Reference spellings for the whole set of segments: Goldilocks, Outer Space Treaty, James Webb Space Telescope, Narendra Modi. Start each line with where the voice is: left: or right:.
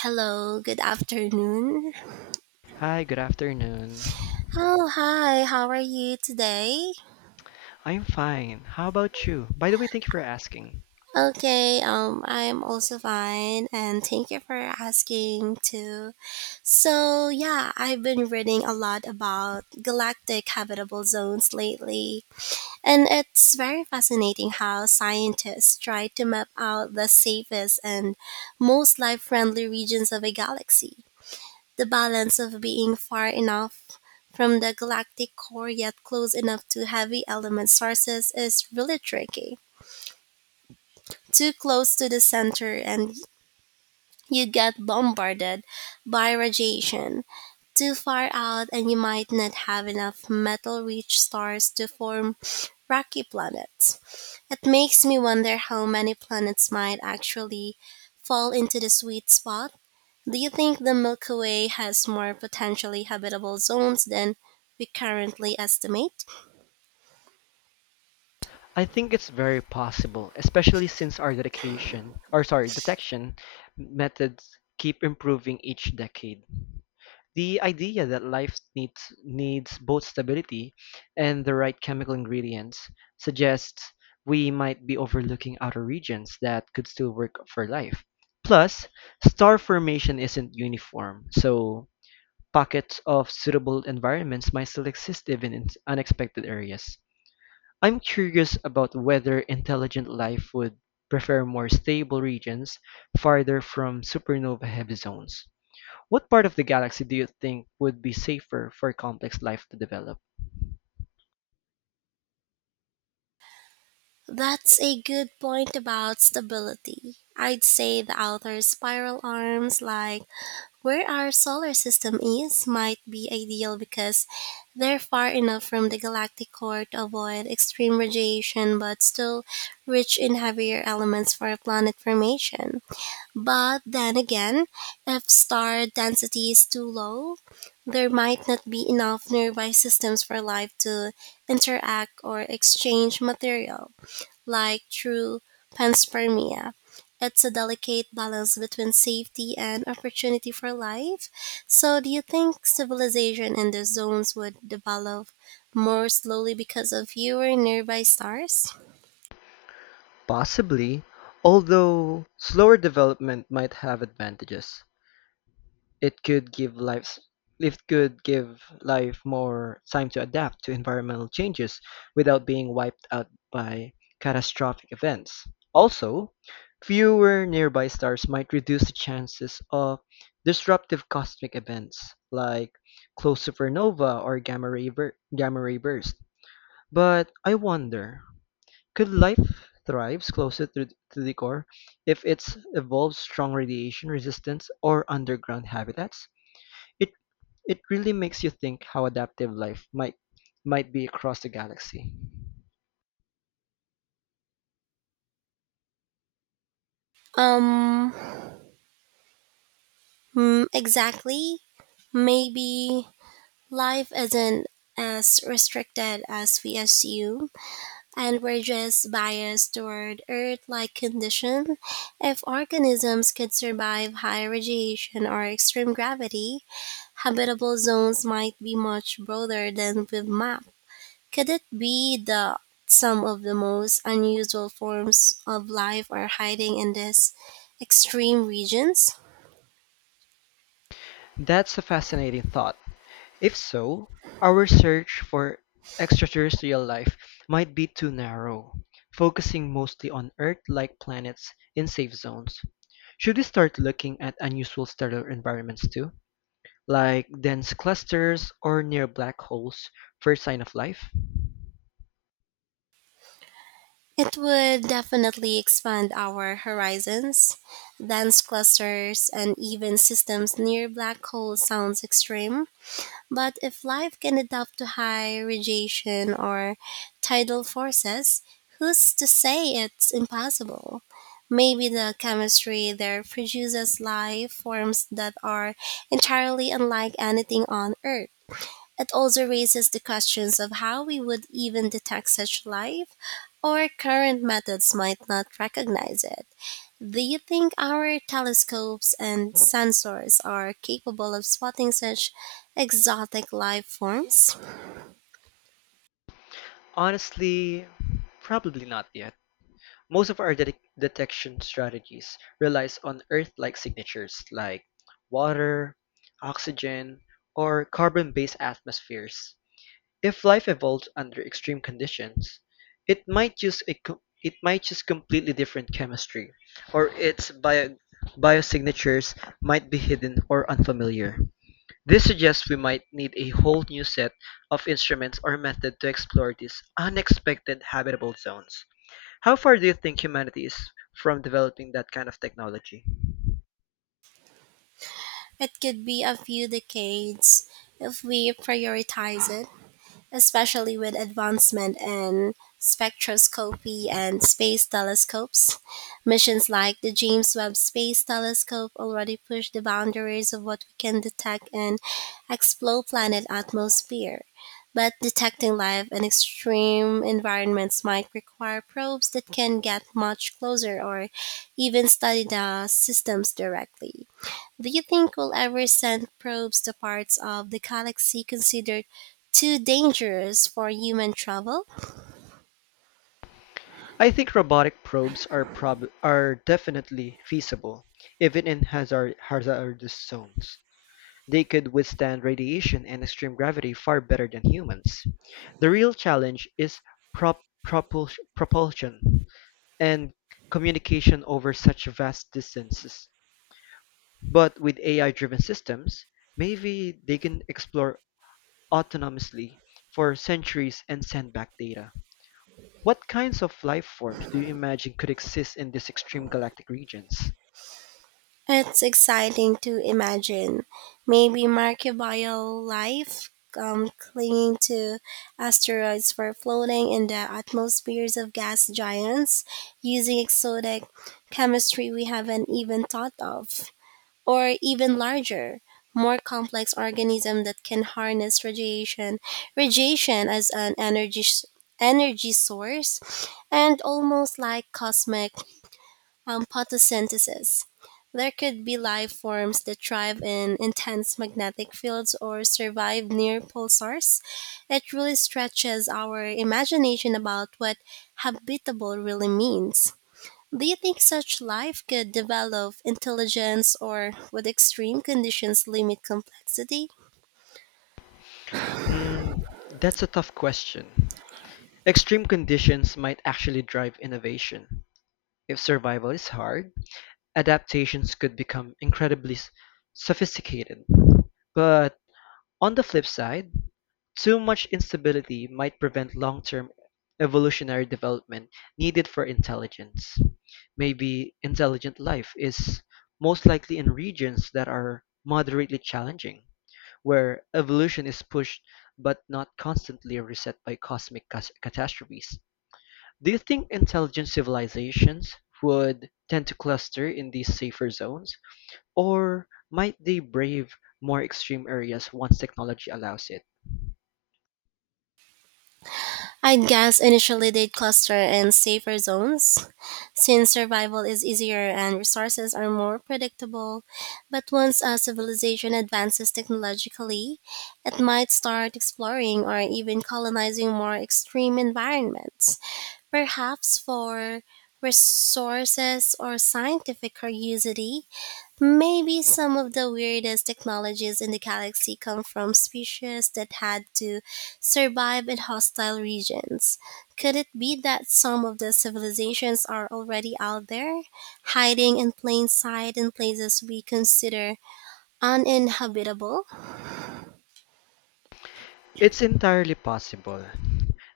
right: Hello, good afternoon.
left: Hi, good afternoon.
right: Oh, hi. How are you today?
left: I'm fine. How about you? By the way, thank you for asking.
right: Okay, I'm also fine, and thank you for asking too. I've been reading a lot about galactic habitable zones lately, and it's very fascinating how scientists try to map out the safest and most life-friendly regions of a galaxy. The balance of being far enough from the galactic core yet close enough to heavy element sources is really tricky. Too close to the center and you get bombarded by radiation, too far out, and you might not have enough metal rich stars to form rocky planets. It makes me wonder how many planets might actually fall into the sweet spot. Do you think the Milky Way has more potentially habitable zones than we currently estimate?
left: I think it's very possible, especially since our detection methods keep improving each decade. The idea that life needs both stability and the right chemical ingredients suggests we might be overlooking outer regions that could still work for life. Plus, star formation isn't uniform, so pockets of suitable environments might still exist even in unexpected areas. I'm curious about whether intelligent life would prefer more stable regions farther from supernova heavy zones. What part of the galaxy do you think would be safer for complex life to develop?
right: That's a good point about stability. I'd say the outer spiral arms, like where our solar system is, might be ideal because they're far enough from the galactic core to avoid extreme radiation but still rich in heavier elements for planet formation. But then again, if star density is too low, there might not be enough nearby systems for life to interact or exchange material like through panspermia. It's a delicate balance between safety and opportunity for life. So, do you think civilization in the zones would develop more slowly because of fewer nearby stars?
left: Possibly, although slower development might have advantages. It could give lives it could give life more time to adapt to environmental changes without being wiped out by catastrophic events. Also, fewer nearby stars might reduce the chances of disruptive cosmic events like close supernova or gamma ray burst. But I wonder, could life thrives to the core if it's evolved strong radiation resistance or underground habitats? It it really makes you think how adaptive life might be across the galaxy.
right: Um, exactly. Maybe life isn't as restricted as we assume, and we're just biased toward Earth-like condition. If organisms could survive high radiation or extreme gravity, habitable zones might be much broader than we've mapped. Could it be that some of the most unusual forms of life are hiding in these extreme regions?
left: That's a fascinating thought. If so, our search for extraterrestrial life might be too narrow, focusing mostly on Earth-like planets in safe zones. Should we start looking at unusual stellar environments too, like dense clusters or near black holes, first sign of life?
right: It would definitely expand our horizons. Dense clusters and even systems near black holes sounds extreme, but if life can adapt to high radiation or tidal forces, who's to say it's impossible? Maybe the chemistry there produces life forms that are entirely unlike anything on Earth. It also raises the questions of how we would even detect such life, or current methods might not recognize it. Do you think our telescopes and sensors are capable of spotting such exotic life forms?
left: Honestly, probably not yet. Most of our detection strategies relies on Earth-like signatures like water, oxygen, or carbon-based atmospheres. If life evolved under extreme conditions, it might use completely different chemistry, or its biosignatures might be hidden or unfamiliar. This suggests we might need a whole new set of instruments or method to explore these unexpected habitable zones. How far do you think humanity is from developing that kind of technology?
right: It could be a few decades if we prioritize it, especially with advancement in spectroscopy and space telescopes. Missions like the James Webb Space Telescope already push the boundaries of what we can detect and explore planet atmosphere. But detecting life in extreme environments might require probes that can get much closer or even study the systems directly. Do you think we'll ever send probes to parts of the galaxy considered too dangerous for human travel?
left: I think robotic probes are definitely feasible, even in hazardous zones. They could withstand radiation and extreme gravity far better than humans. The real challenge is propulsion and communication over such vast distances. But with AI driven systems, maybe they can explore autonomously for centuries and send back data. What kinds of life forms do you imagine could exist in these extreme galactic regions?
right: It's exciting to imagine. Maybe microbial life clinging to asteroids for floating in the atmospheres of gas giants using exotic chemistry we haven't even thought of, or even larger, more complex organism that can harness radiation as an energy source, and almost like cosmic photosynthesis. There could be life forms that thrive in intense magnetic fields or survive near pulsars. It really stretches our imagination about what habitable really means. Do you think such life could develop intelligence or would extreme conditions limit complexity?
left: Hmm, that's a tough question. Extreme conditions might actually drive innovation. If survival is hard, adaptations could become sophisticated. But on the flip side, too much instability might prevent long-term evolutionary development needed for intelligence. Maybe intelligent life is most likely in regions that are moderately challenging, where evolution is pushed but not constantly reset by catastrophes. Do you think intelligent civilizations would tend to cluster in these safer zones, or might they brave more extreme areas once technology allows it?
right: I'd guess initially they'd cluster in safer zones since survival is easier and resources are more predictable. But once a civilization advances technologically, it might start exploring or even colonizing more extreme environments, perhaps for resources or scientific curiosity. Maybe some of the weirdest technologies in the galaxy come from species that had to survive in hostile regions. Could it be that some of the civilizations are already out there, hiding in plain sight in places we consider uninhabitable?
left: It's entirely possible.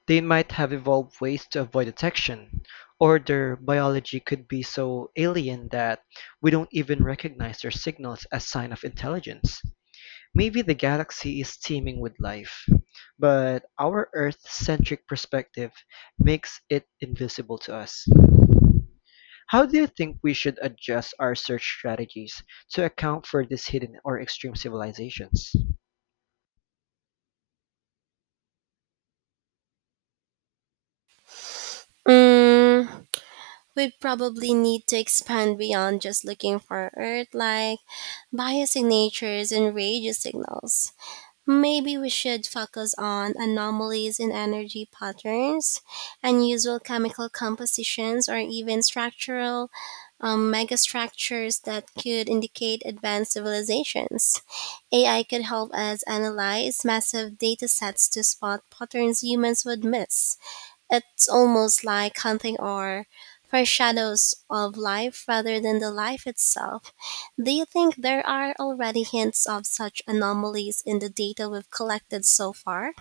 left: They might have evolved ways to avoid detection, or their biology could be so alien that we don't even recognize their signals as sign of intelligence. Maybe the galaxy is teeming with life, but our Earth-centric perspective makes it invisible to us. How do you think we should adjust our search strategies to account for these hidden or extreme civilizations?
right: Mm, we'd probably need to expand beyond just looking for Earth like biosignatures and radio signals. Maybe we should focus on anomalies in energy patterns, unusual chemical compositions, or even structural megastructures that could indicate advanced civilizations. AI could help us analyze massive data sets to spot patterns humans would miss. It's almost like hunting or foreshadows of life rather than the life itself. Do you think there are already hints of such anomalies in the data we've collected so far?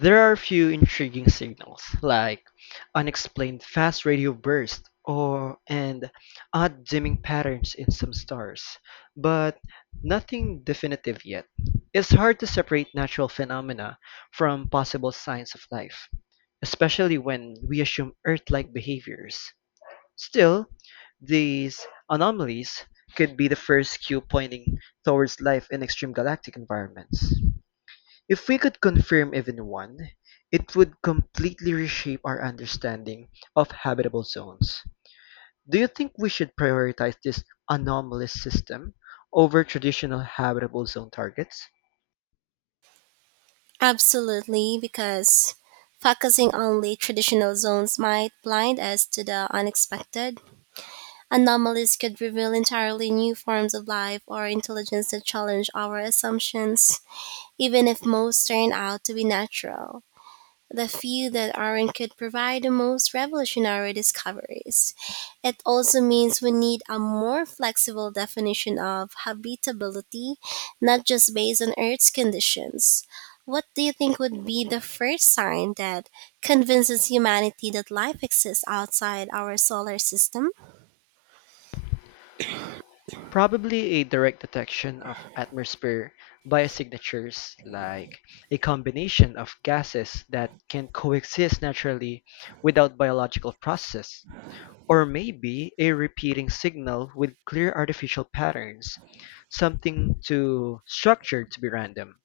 left: There are a few intriguing signals, like unexplained fast radio bursts or and odd dimming patterns in some stars, but nothing definitive yet. It's hard to separate natural phenomena from possible signs of life, especially when we assume Earth-like behaviors. Still, these anomalies could be the first cue pointing towards life in extreme galactic environments. If we could confirm even one, it would completely reshape our understanding of habitable zones. Do you think we should prioritize this anomalous system over traditional habitable zone targets?
right: Absolutely, because focusing only traditional zones might blind us to the unexpected. Anomalies could reveal entirely new forms of life or intelligence that challenge our assumptions. Even if most turn out to be natural, the few that aren't could provide the most revolutionary discoveries. It also means we need a more flexible definition of habitability, not just based on Earth's conditions. What do you think would be the first sign that convinces humanity that life exists outside our solar system?
left: Probably a direct detection of atmosphere biosignatures like a combination of gases that can coexist naturally without biological process, or maybe a repeating signal with clear artificial patterns, something too structured to be random.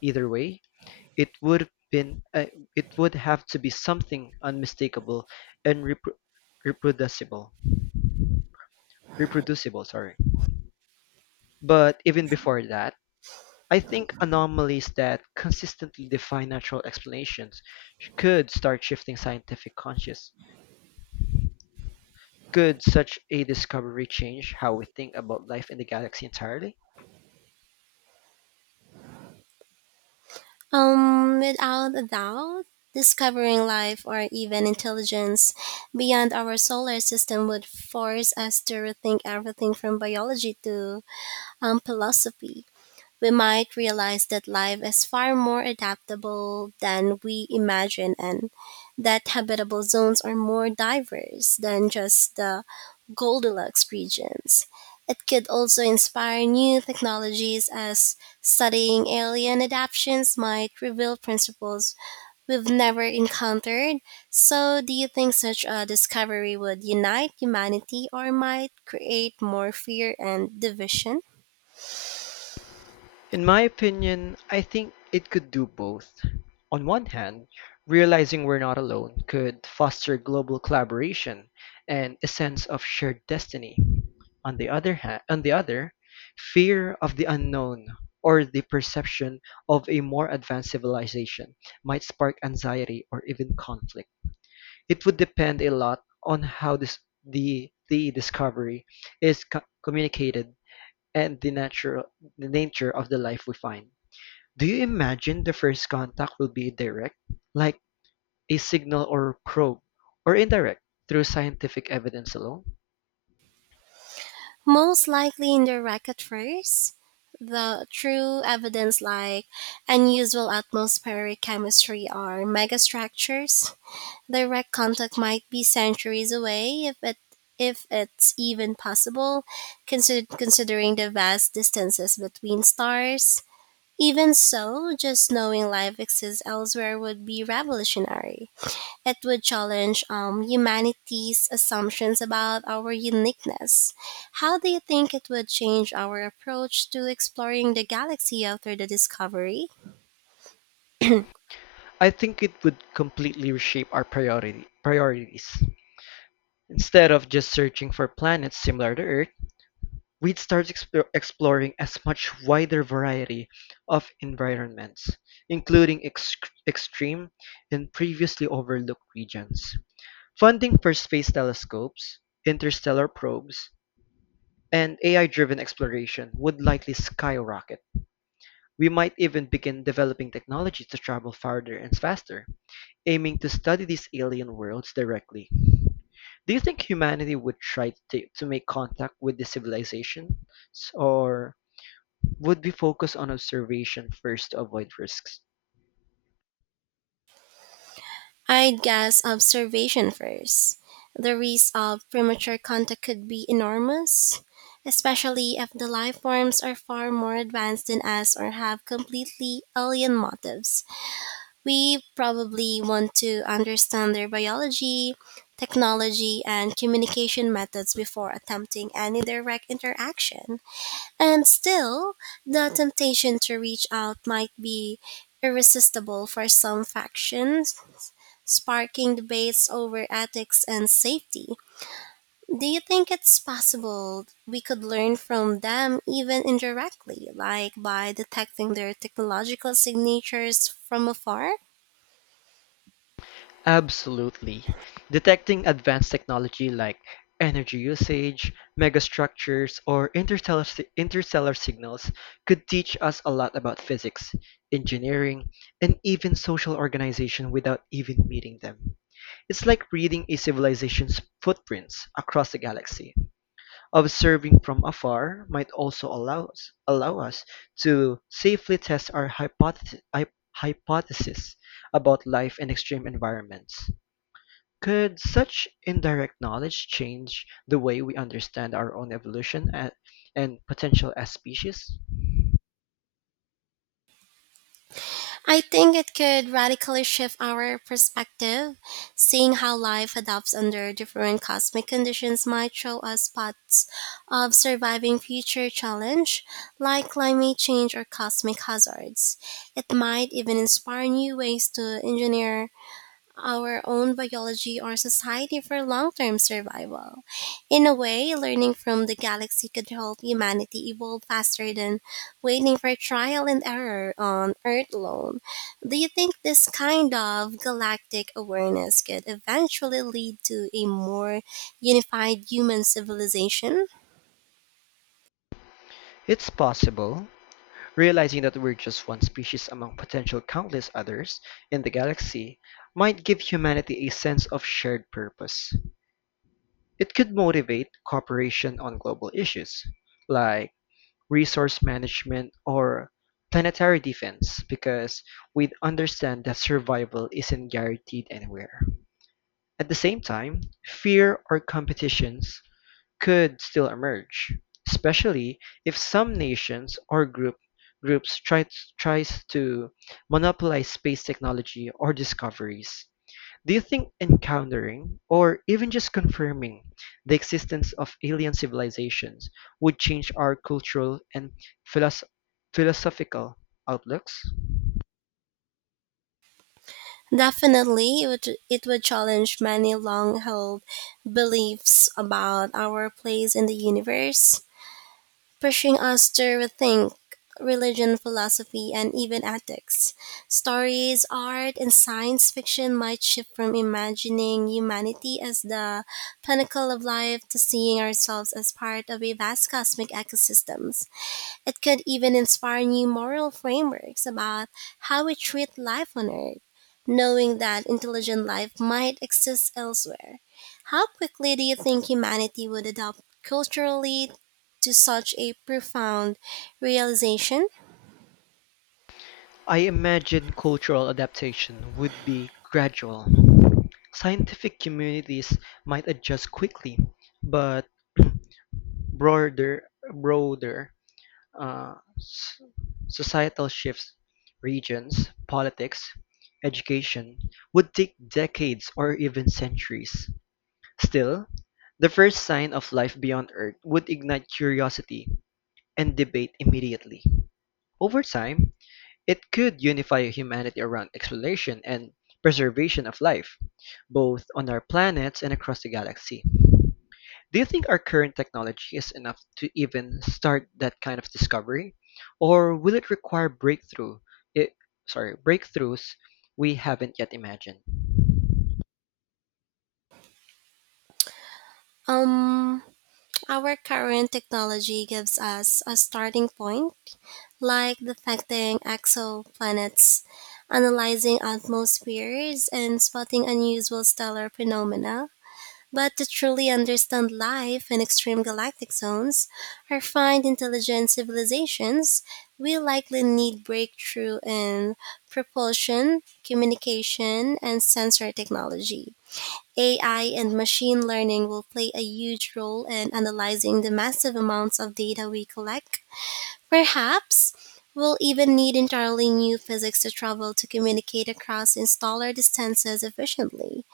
left: Either way, it would been uh, it would have to be something unmistakable and reproducible. Reproducible, sorry. But even before that, I think anomalies that consistently defy natural explanations could start shifting scientific conscious. Could such a discovery change how we think about life in the galaxy entirely?
right: Without a doubt, discovering life or even intelligence beyond our solar system would force us to rethink everything from biology to philosophy. We might realize that life is far more adaptable than we imagine, and that habitable zones are more diverse than just the Goldilocks regions. It could also inspire new technologies, as studying alien adaptations might reveal principles we've never encountered. So, do you think such a discovery would unite humanity or might create more fear and division?
left: In my opinion, I think it could do both. On one hand, realizing we're not alone could foster global collaboration and a sense of shared destiny. On the other hand, on the other, fear of the unknown or the perception of a more advanced civilization might spark anxiety or even conflict. It would depend a lot on how this the discovery communicated and the nature of the life we find. Do you imagine the first contact will be direct, like a signal or probe, or indirect, through scientific evidence alone?
right: Most likely in the racket first. The true evidence, like unusual atmospheric chemistry or megastructures. Direct contact might be centuries away if it's even possible, considering the vast distances between stars. Even so, just knowing life exists elsewhere would be revolutionary. It would challenge humanity's assumptions about our uniqueness. How do you think it would change our approach to exploring the galaxy after the discovery?
left: I think it would completely reshape our priorities. Instead of just searching for planets similar to Earth, exploring as much wider variety of environments, including extreme and previously overlooked regions. Funding for space telescopes, interstellar probes, and AI-driven exploration would likely skyrocket. We might even begin developing technologies to travel farther and faster, aiming to study these alien worlds directly. Do you think humanity would to make contact with the civilization, or would we focus on observation first to avoid risks?
right: I'd guess observation first. The risk of premature contact could be enormous, especially if the life forms are far more advanced than us or have completely alien motives. We probably want to understand their biology, technology, and communication methods before attempting any direct interaction. And still, the temptation to reach out might be irresistible for some factions, sparking debates over ethics and safety. Do you think it's possible we could learn from them even indirectly, like by detecting their technological signatures from afar?
left: Absolutely. Detecting advanced technology like energy usage, megastructures, or interstellar signals could teach us a lot about physics, engineering, and even social organization without even meeting them. It's like reading a civilization's footprints across the galaxy. Observing from afar might also allow us to safely test our hypothesis about life in extreme environments. Could such indirect knowledge change the way we understand our own and potential as species?
right: I think it could radically shift our perspective. Seeing how life adapts under different cosmic conditions might show us spots of surviving future challenge, like climate change or cosmic hazards. It might even inspire new ways to engineer our own biology or society for long term survival. In a way, learning from the galaxy could help humanity evolve faster than waiting for trial and error on Earth alone. Do you think this kind of galactic awareness could eventually lead to a more unified human civilization?
left: It's possible. Realizing that we're just one species among potential countless others in the galaxy might give humanity a sense of shared purpose. It could motivate cooperation on global issues like resource management or planetary defense because we'd understand that survival isn't guaranteed anywhere. At the same time, fear or competitions could still emerge, especially if some nations or groups tries to monopolize space technology or discoveries. Do you think encountering or even just confirming the existence of alien civilizations would change our cultural and philos- philosophical outlooks?
right: Definitely, it would challenge many long held beliefs about our place in the universe, pushing us to rethink religion, philosophy, and even ethics. Stories, art, and science fiction might shift from imagining humanity as the pinnacle of life to seeing ourselves as part of a vast cosmic ecosystem. It could even inspire new moral frameworks about how we treat life on Earth, knowing that intelligent life might exist elsewhere. How quickly do you think humanity would adopt culturally to such a profound realization?
left: I imagine cultural adaptation would be gradual. Scientific communities might adjust quickly, but broader, broader uh, s- societal shifts, regions, politics, education would take decades or even centuries. Still, the first sign of life beyond Earth would ignite curiosity and debate immediately. Over time, it could unify humanity around exploration and preservation of life, both on our planets and across the galaxy. Do you think our current technology is enough to even start that kind of discovery, or will it require breakthrough? It, breakthroughs we haven't yet imagined.
right: Um, our current technology gives us a starting point, like detecting exoplanets, analyzing atmospheres, and spotting unusual stellar phenomena. But to truly understand life in extreme galactic zones, refined intelligent civilizations will likely need breakthrough in propulsion, communication, and sensor technology. AI and machine learning will play a huge role in analyzing the massive amounts of data we collect. Perhaps we'll even need entirely new physics to travel to communicate across installer distances efficiently.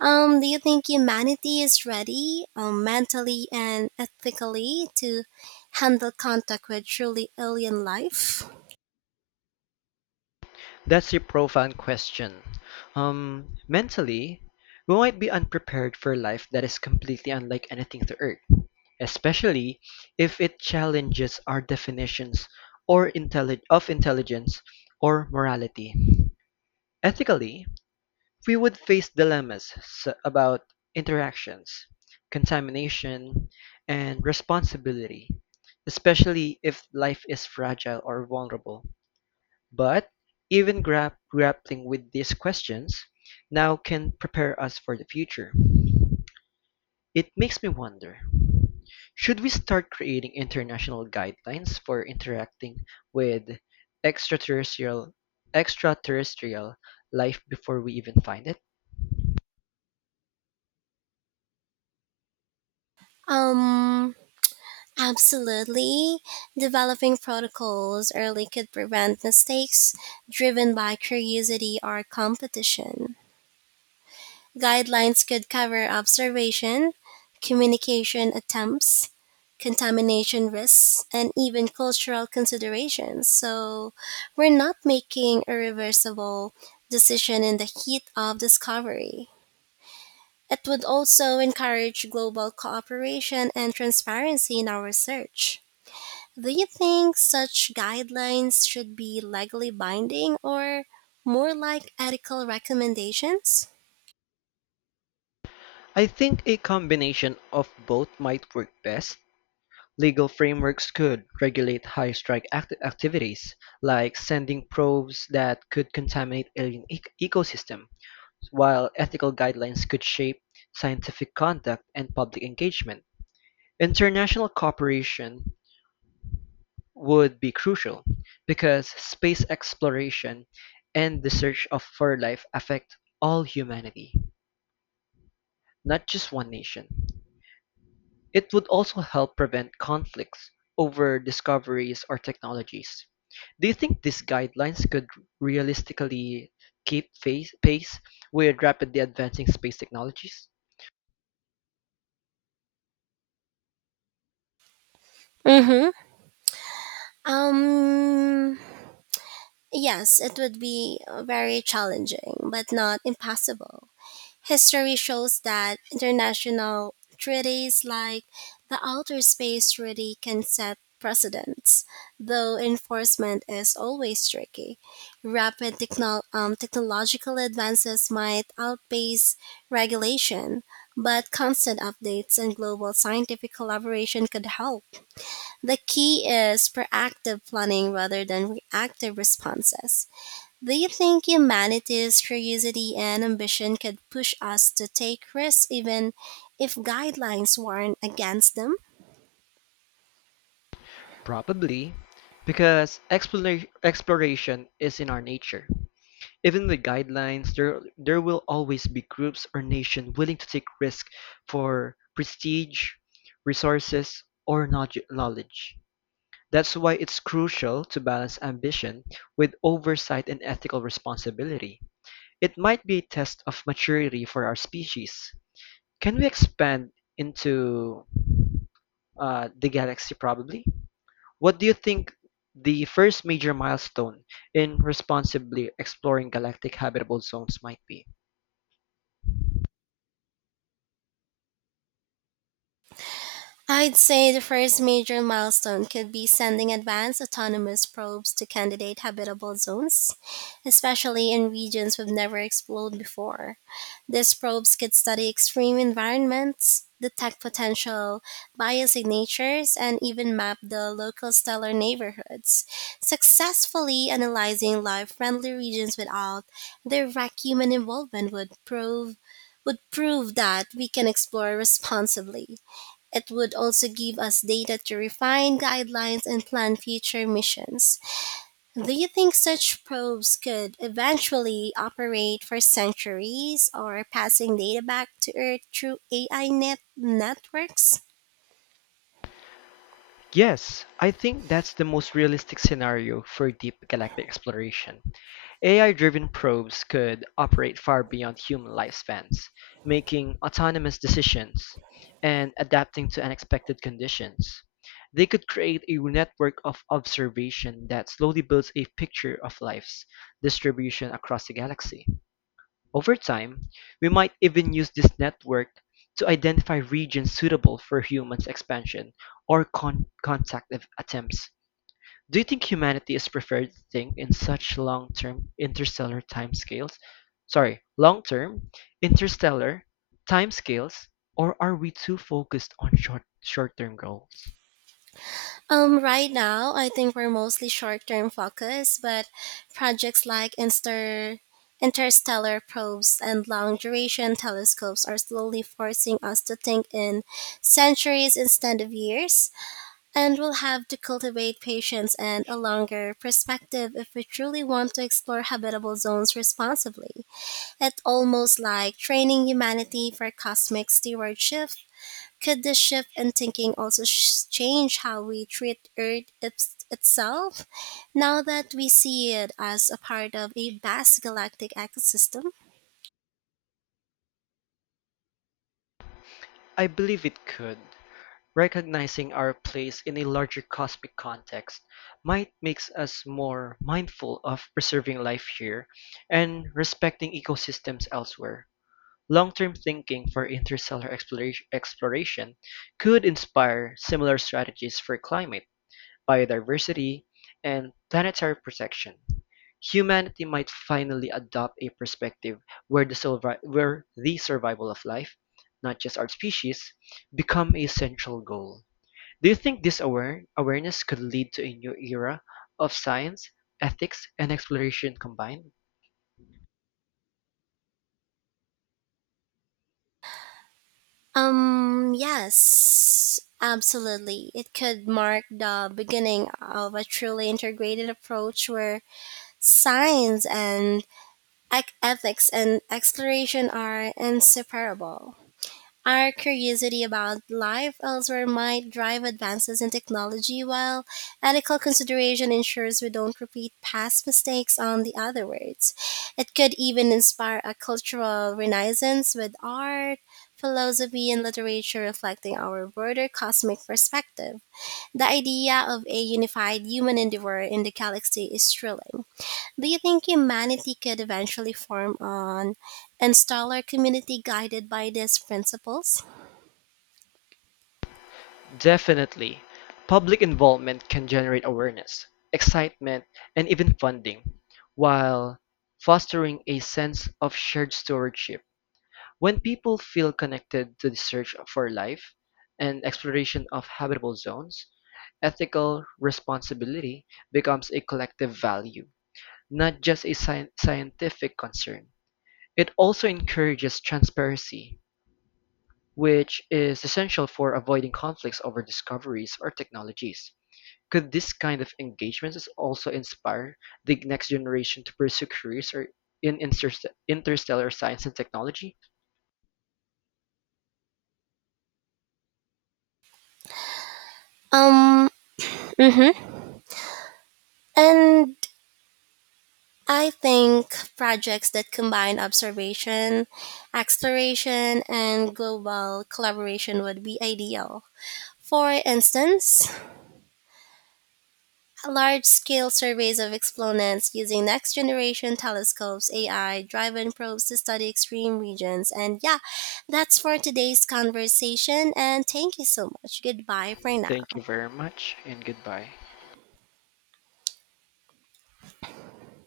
right: Do you think humanity is ready, mentally and ethically, to handle contact with truly alien life?
left: That's a profound question. Mentally, we might be unprepared for life that is completely unlike anything to Earth, especially if it challenges our definitions of intelligence or morality. Ethically, we would face dilemmas about interactions, contamination, and responsibility, especially if life is fragile or vulnerable. But even grappling with these questions now can prepare us for the future. It makes me wonder, should we start creating international guidelines for interacting with extraterrestrial extraterrestrial life before we even find it?
right: Um, Absolutely. Developing protocols early could prevent mistakes driven by curiosity or competition. Guidelines could cover observation, communication attempts, contamination risks, and even cultural considerations, so we're not making a reversible decision in the heat of discovery. It would also encourage global cooperation and transparency in our research. Do you think such guidelines should be legally binding or more like ethical recommendations?
left: I think a combination of both might work best. Legal frameworks could regulate high strike activities, like sending probes that could contaminate ecosystem, while ethical guidelines could shape scientific conduct and public engagement. International cooperation would be crucial, because space exploration and the for life affect all humanity, not just one nation. It would also help prevent conflicts over discoveries or technologies. Do you think these guidelines could realistically pace with rapidly advancing space technologies?
right: Mm hmm. Um, yes, it would be very challenging, but not impossible. History shows that international treaties like the Outer Space Treaty can set precedents, though enforcement is always tricky. Rapid technological advances might outpace regulation, but constant updates and global scientific collaboration could help. The key is proactive planning rather than reactive responses. Do you think humanity's curiosity and ambition could push us to take risks even if guidelines warn against them?
left: Probably, because exploration is in our nature. Even with guidelines, there will always be groups or nation willing to take risk for prestige, resources, or knowledge. That's why it's crucial to balance ambition with oversight and ethical responsibility. It might be a test of maturity for our species. Can we expand into the galaxy probably? What do you think the first major milestone in responsibly exploring galactic habitable zones might be?
right: I'd say the first major milestone could be sending advanced autonomous probes to candidate habitable zones, especially in regions we've never explored before. These probes could study extreme environments, detect potential bias signatures, and even map the local stellar neighborhoods. Successfully analyzing life-friendly regions without direct human involvement would prove that we can explore responsibly. It would also give us data to refine guidelines and plan future missions. Do you think such probes could eventually operate for centuries or passing data back to Earth through AI net networks?
left: Yes, I think that's the most realistic scenario for deep galactic exploration. AI-driven probes could operate far beyond human lifespans, making autonomous decisions and adapting to unexpected conditions. They could create a network of observation that slowly builds a picture of life's distribution across the galaxy. Over time, we might even use this network to identify regions suitable for humans' expansion or attempts. Do you think humanity is prepared to think in such long-term interstellar timescales? Sorry, long-term interstellar timescales, or are we too focused on short-term goals?
right: Right now, I think we're mostly short term focused, but projects like Inster. Interstellar probes and long duration telescopes are slowly forcing us to think in centuries instead of years. And we'll have to cultivate patience and a longer perspective if we truly want to explore habitable zones responsibly. It's almost like training humanity for cosmic stewardship. Could this shift in thinking also change how we treat Earth itself, now that we see it as a part of a vast galactic ecosystem?
left: I believe it could. Recognizing our place in a larger cosmic context might makes us more mindful of preserving life here and respecting ecosystems elsewhere. Long-term thinking for interstellar exploration could inspire similar strategies for climate, biodiversity, and planetary protection. Humanity might finally adopt a perspective where the survival of life, not just our species, become a central goal. Do you think this awareness could lead to a new era of science, ethics, and exploration combined?
right: Yes, absolutely. It could mark the beginning of a truly integrated approach where science and ethics and exploration are inseparable. Our curiosity about life elsewhere might drive advances in technology, while ethical consideration ensures we don't repeat past mistakes on the other words. It could even inspire a cultural renaissance with art, philosophy, and literature reflecting our broader cosmic perspective. The idea of a unified human endeavor in the galaxy is thrilling. Do you think humanity could eventually form an installer community guided by these principles?
left: Definitely. Public involvement can generate awareness, excitement, and even funding, while fostering a sense of shared stewardship. When people feel connected to the search for life and exploration of habitable zones, ethical responsibility becomes a collective value, not just a scientific concern. It also encourages transparency, which is essential for avoiding conflicts over discoveries or technologies. Could this kind of engagement also inspire the next generation to pursue careers or in interstellar science and technology?
right: Um, mhm. And I think projects that combine observation, exploration, and global collaboration would be ideal. For instance, large scale surveys of exponents using next generation telescopes, AI driven probes to study extreme regions. And yeah, that's for today's conversation. And thank you so much. Goodbye for
left: Thank you
right: now.
left: very much and goodbye.